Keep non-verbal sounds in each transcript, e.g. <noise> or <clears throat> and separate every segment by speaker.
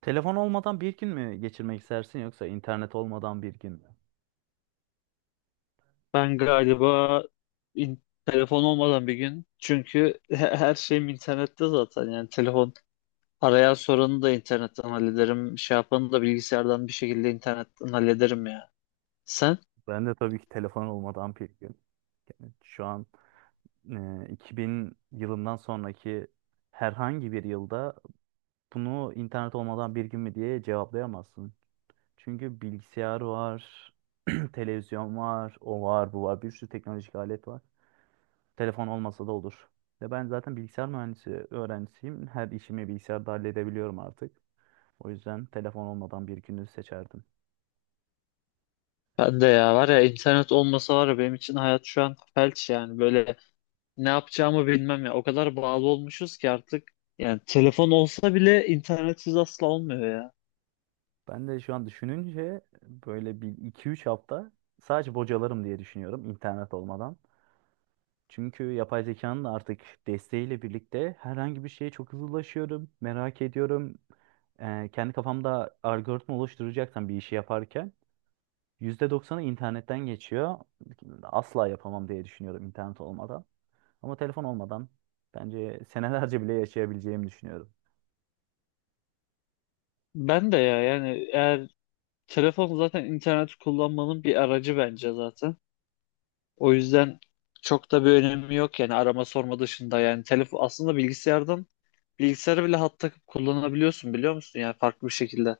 Speaker 1: Telefon olmadan bir gün mü geçirmek istersin yoksa internet olmadan bir gün mü?
Speaker 2: Ben galiba telefon olmadan bir gün çünkü her şeyim internette zaten, yani telefon arayan sorunu da internetten hallederim, şey yapanı da bilgisayardan bir şekilde internetten hallederim ya. Sen?
Speaker 1: Ben de tabii ki telefon olmadan bir gün. Şu an 2000 yılından sonraki herhangi bir yılda bunu internet olmadan bir gün mü diye cevaplayamazsın. Çünkü bilgisayar var, <clears throat> televizyon var, o var, bu var. Bir sürü teknolojik alet var. Telefon olmasa da olur. Ve ben zaten bilgisayar mühendisi öğrencisiyim. Her işimi bilgisayarda halledebiliyorum artık. O yüzden telefon olmadan bir günü seçerdim.
Speaker 2: Ben de ya var ya internet olmasa var ya, benim için hayat şu an felç yani, böyle ne yapacağımı bilmem ya, o kadar bağlı olmuşuz ki artık. Yani telefon olsa bile internetsiz asla olmuyor ya.
Speaker 1: Ben de şu an düşününce böyle bir iki üç hafta sadece bocalarım diye düşünüyorum internet olmadan. Çünkü yapay zekanın da artık desteğiyle birlikte herhangi bir şeye çok hızlı ulaşıyorum, merak ediyorum. Kendi kafamda algoritma oluşturacaksam bir işi yaparken %90'ı internetten geçiyor. Asla yapamam diye düşünüyorum internet olmadan. Ama telefon olmadan bence senelerce bile yaşayabileceğimi düşünüyorum.
Speaker 2: Ben de ya yani, eğer telefon zaten internet kullanmanın bir aracı bence zaten. O yüzden çok da bir önemi yok yani, arama sorma dışında. Yani telefon aslında bilgisayardan bilgisayara bile hat takıp kullanabiliyorsun, biliyor musun? Yani farklı bir şekilde.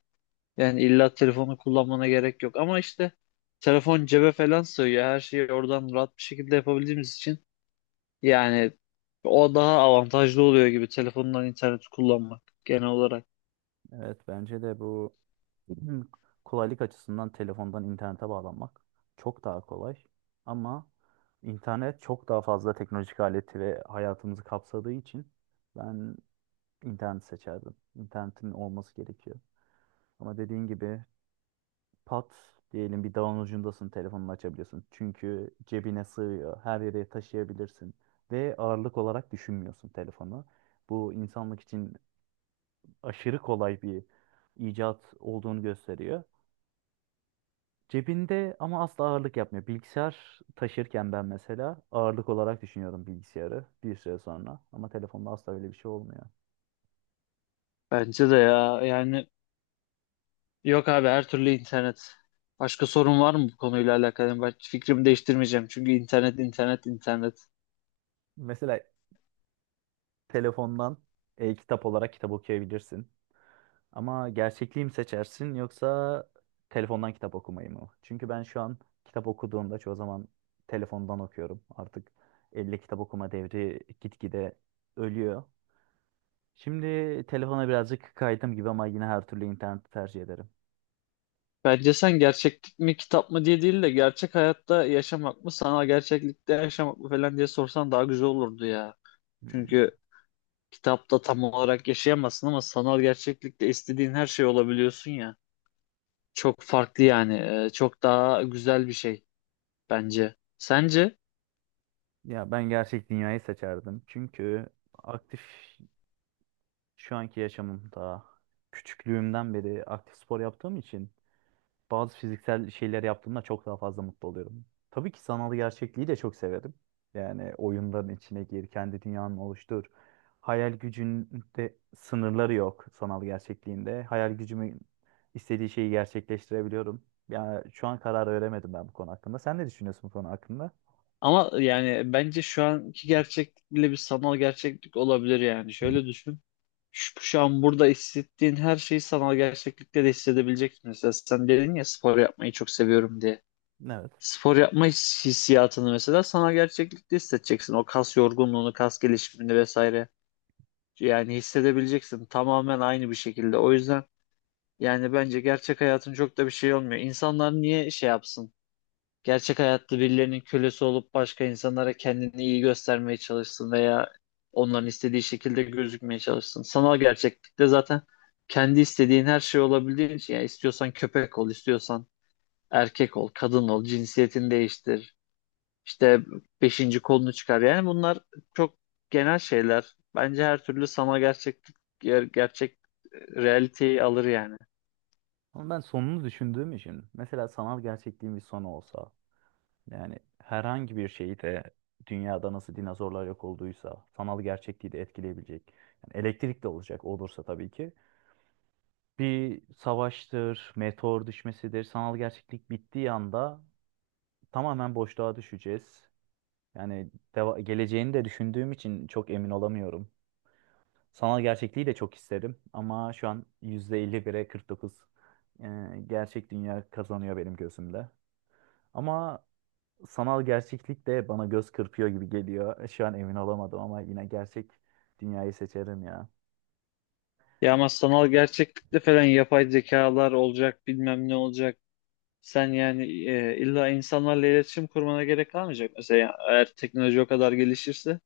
Speaker 2: Yani illa telefonu kullanmana gerek yok ama işte telefon cebe falan sığıyor. Her şeyi oradan rahat bir şekilde yapabildiğimiz için yani o daha avantajlı oluyor gibi, telefondan internet kullanmak genel olarak.
Speaker 1: Evet, bence de Hı, kolaylık açısından telefondan internete bağlanmak çok daha kolay. Ama internet çok daha fazla teknolojik aleti ve hayatımızı kapsadığı için ben internet seçerdim. İnternetin olması gerekiyor. Ama dediğin gibi pat diyelim bir dağın ucundasın telefonunu açabiliyorsun. Çünkü cebine sığıyor, her yere taşıyabilirsin ve ağırlık olarak düşünmüyorsun telefonu. Bu insanlık için aşırı kolay bir icat olduğunu gösteriyor. Cebinde ama asla ağırlık yapmıyor. Bilgisayar taşırken ben mesela ağırlık olarak düşünüyorum bilgisayarı bir süre sonra. Ama telefonda asla öyle bir şey olmuyor.
Speaker 2: Bence de ya yani, yok abi, her türlü internet. Başka sorun var mı bu konuyla alakalı? Ben fikrimi değiştirmeyeceğim çünkü internet internet internet.
Speaker 1: Mesela telefondan e-kitap olarak kitap okuyabilirsin. Ama gerçekliği mi seçersin yoksa telefondan kitap okumayı mı? Çünkü ben şu an kitap okuduğumda çoğu zaman telefondan okuyorum. Artık elle kitap okuma devri gitgide ölüyor. Şimdi telefona birazcık kaydım gibi ama yine her türlü interneti tercih ederim.
Speaker 2: Bence sen gerçeklik mi kitap mı diye değil de, gerçek hayatta yaşamak mı sana gerçeklikte yaşamak mı falan diye sorsan daha güzel olurdu ya.
Speaker 1: Hmm.
Speaker 2: Çünkü kitapta tam olarak yaşayamazsın ama sanal gerçeklikte istediğin her şey olabiliyorsun ya. Çok farklı yani. Çok daha güzel bir şey bence. Sence?
Speaker 1: Ya, ben gerçek dünyayı seçerdim. Çünkü aktif şu anki yaşamım daha küçüklüğümden beri aktif spor yaptığım için bazı fiziksel şeyler yaptığımda çok daha fazla mutlu oluyorum. Tabii ki sanal gerçekliği de çok severim. Yani oyunların içine gir, kendi dünyanı oluştur. Hayal gücünde sınırları yok sanal gerçekliğinde. Hayal gücümün istediği şeyi gerçekleştirebiliyorum. Ya şu an karar veremedim ben bu konu hakkında. Sen ne düşünüyorsun bu konu hakkında?
Speaker 2: Ama yani bence şu anki gerçeklik bile bir sanal gerçeklik olabilir yani. Şöyle düşün. Şu an burada hissettiğin her şeyi sanal gerçeklikte de hissedebileceksin. Mesela sen dedin ya spor yapmayı çok seviyorum diye.
Speaker 1: Evet.
Speaker 2: Spor yapma hissiyatını mesela sana gerçeklikte hissedeceksin. O kas yorgunluğunu, kas gelişimini vesaire, yani hissedebileceksin tamamen aynı bir şekilde. O yüzden yani bence gerçek hayatın çok da bir şey olmuyor. İnsanlar niye şey yapsın? Gerçek hayatta birilerinin kölesi olup başka insanlara kendini iyi göstermeye çalışsın veya onların istediği şekilde gözükmeye çalışsın. Sanal gerçeklikte zaten kendi istediğin her şey olabildiğin için yani, istiyorsan köpek ol, istiyorsan erkek ol, kadın ol, cinsiyetini değiştir, işte beşinci kolunu çıkar. Yani bunlar çok genel şeyler. Bence her türlü sanal gerçeklik gerçek realiteyi alır yani.
Speaker 1: Ama ben sonunu düşündüğüm için mesela sanal gerçekliğin bir sonu olsa yani herhangi bir şeyi de dünyada nasıl dinozorlar yok olduysa sanal gerçekliği de etkileyebilecek. Yani elektrik de olacak olursa tabii ki. Bir savaştır, meteor düşmesidir. Sanal gerçeklik bittiği anda tamamen boşluğa düşeceğiz. Yani geleceğini de düşündüğüm için çok emin olamıyorum. Sanal gerçekliği de çok isterim ama şu an %51'e 49 e, gerçek dünya kazanıyor benim gözümde. Ama sanal gerçeklik de bana göz kırpıyor gibi geliyor. Şu an emin olamadım ama yine gerçek dünyayı seçerim ya.
Speaker 2: Ya ama sanal gerçeklikte falan yapay zekalar olacak, bilmem ne olacak. Sen yani illa insanlarla iletişim kurmana gerek kalmayacak. Mesela eğer teknoloji o kadar gelişirse,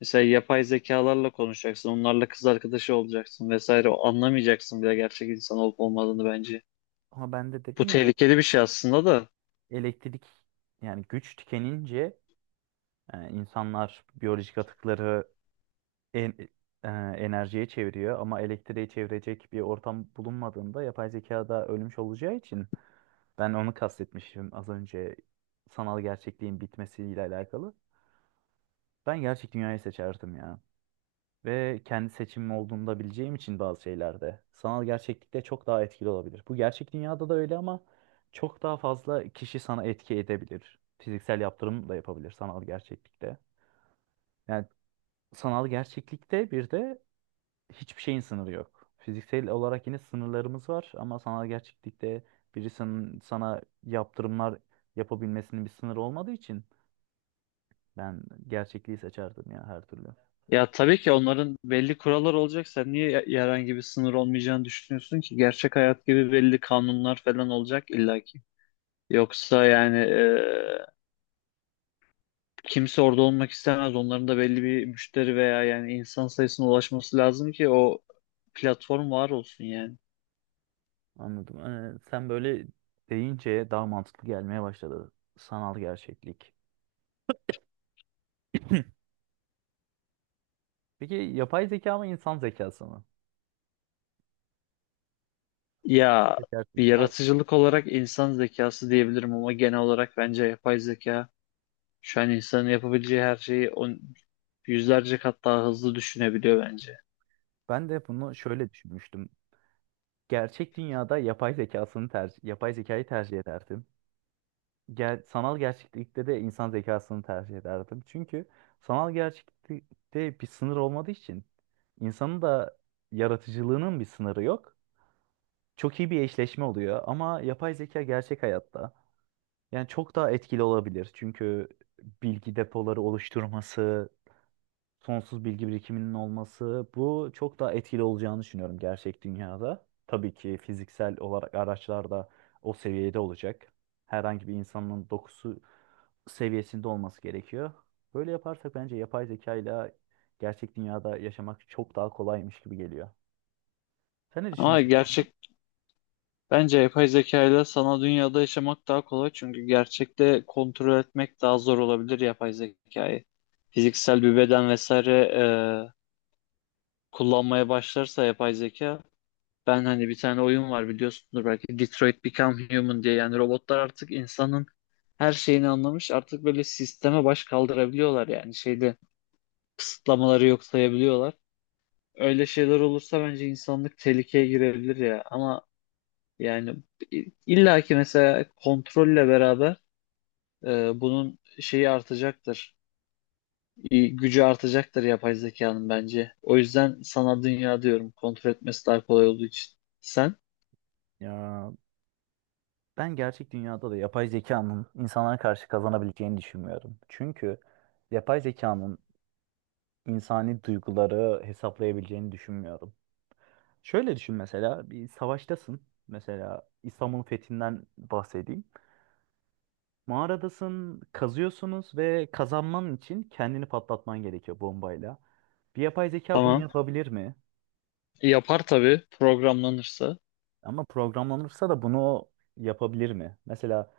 Speaker 2: mesela yapay zekalarla konuşacaksın, onlarla kız arkadaşı olacaksın vesaire. O anlamayacaksın bile gerçek insan olup olmadığını bence.
Speaker 1: Ama ben de
Speaker 2: Bu
Speaker 1: dedim ya
Speaker 2: tehlikeli bir şey aslında da.
Speaker 1: elektrik yani güç tükenince insanlar biyolojik atıkları en, e, enerjiye çeviriyor ama elektriğe çevirecek bir ortam bulunmadığında yapay zeka da ölmüş olacağı için ben onu kastetmişim az önce sanal gerçekliğin bitmesiyle alakalı. Ben gerçek dünyayı seçerdim ya. Ve kendi seçimim olduğunu da bileceğim için bazı şeylerde sanal gerçeklikte çok daha etkili olabilir. Bu gerçek dünyada da öyle ama çok daha fazla kişi sana etki edebilir. Fiziksel yaptırım da yapabilir sanal gerçeklikte. Yani sanal gerçeklikte bir de hiçbir şeyin sınırı yok. Fiziksel olarak yine sınırlarımız var ama sanal gerçeklikte birisinin sana yaptırımlar yapabilmesinin bir sınırı olmadığı için ben gerçekliği seçerdim ya her türlü.
Speaker 2: Ya tabii ki onların belli kuralları olacak. Sen niye herhangi bir sınır olmayacağını düşünüyorsun ki? Gerçek hayat gibi belli kanunlar falan olacak illaki. Yoksa yani kimse orada olmak istemez. Onların da belli bir müşteri veya yani insan sayısına ulaşması lazım ki o platform var olsun yani.
Speaker 1: Anladım. Sen böyle deyince daha mantıklı gelmeye başladı. Sanal gerçeklik. <clears throat> Peki yapay zeka mı insan zekası mı?
Speaker 2: Ya
Speaker 1: Ne
Speaker 2: bir
Speaker 1: Hay-
Speaker 2: yaratıcılık olarak insan zekası diyebilirim ama genel olarak bence yapay zeka şu an insanın yapabileceği her şeyi on, yüzlerce kat daha hızlı düşünebiliyor bence.
Speaker 1: Ben de bunu şöyle düşünmüştüm. Gerçek dünyada yapay zekasını tercih, yapay zekayı tercih ederdim. Sanal gerçeklikte de insan zekasını tercih ederdim. Çünkü sanal gerçeklikte bir sınır olmadığı için insanın da yaratıcılığının bir sınırı yok. Çok iyi bir eşleşme oluyor ama yapay zeka gerçek hayatta. Yani çok daha etkili olabilir. Çünkü bilgi depoları oluşturması, sonsuz bilgi birikiminin olması bu çok daha etkili olacağını düşünüyorum gerçek dünyada. Tabii ki fiziksel olarak araçlar da o seviyede olacak. Herhangi bir insanın dokusu seviyesinde olması gerekiyor. Böyle yaparsak bence yapay zeka ile gerçek dünyada yaşamak çok daha kolaymış gibi geliyor. Sen ne
Speaker 2: Ama
Speaker 1: düşünüyorsun bu konuda?
Speaker 2: gerçek, bence yapay zeka ile sanal dünyada yaşamak daha kolay çünkü gerçekte kontrol etmek daha zor olabilir yapay zekayı. Fiziksel bir beden vesaire e, kullanmaya başlarsa yapay zeka, ben hani bir tane oyun var biliyorsundur belki, Detroit Become Human diye, yani robotlar artık insanın her şeyini anlamış, artık böyle sisteme baş kaldırabiliyorlar, yani şeyde kısıtlamaları yok sayabiliyorlar. Öyle şeyler olursa bence insanlık tehlikeye girebilir ya, ama yani illa ki mesela kontrolle beraber bunun şeyi artacaktır. Gücü artacaktır yapay zekanın bence. O yüzden sanal dünya diyorum. Kontrol etmesi daha kolay olduğu için. Sen?
Speaker 1: Ya, ben gerçek dünyada da yapay zekanın insanlara karşı kazanabileceğini düşünmüyorum. Çünkü yapay zekanın insani duyguları hesaplayabileceğini düşünmüyorum. Şöyle düşün mesela bir savaştasın. Mesela İstanbul'un fethinden bahsedeyim. Mağaradasın, kazıyorsunuz ve kazanman için kendini patlatman gerekiyor bombayla. Bir yapay zeka bunu
Speaker 2: Tamam.
Speaker 1: yapabilir mi?
Speaker 2: Yapar tabii programlanırsa.
Speaker 1: Ama programlanırsa da bunu yapabilir mi? Mesela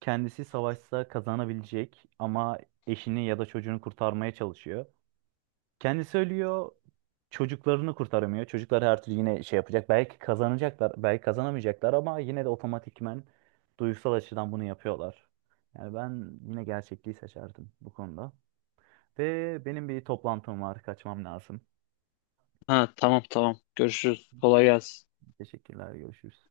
Speaker 1: kendisi savaşsa kazanabilecek ama eşini ya da çocuğunu kurtarmaya çalışıyor. Kendisi ölüyor, çocuklarını kurtaramıyor. Çocuklar her türlü yine şey yapacak. Belki kazanacaklar, belki kazanamayacaklar ama yine de otomatikmen duygusal açıdan bunu yapıyorlar. Yani ben yine gerçekliği seçerdim bu konuda. Ve benim bir toplantım var, kaçmam lazım.
Speaker 2: Ha tamam tamam. Görüşürüz. Kolay gelsin.
Speaker 1: Teşekkürler, görüşürüz.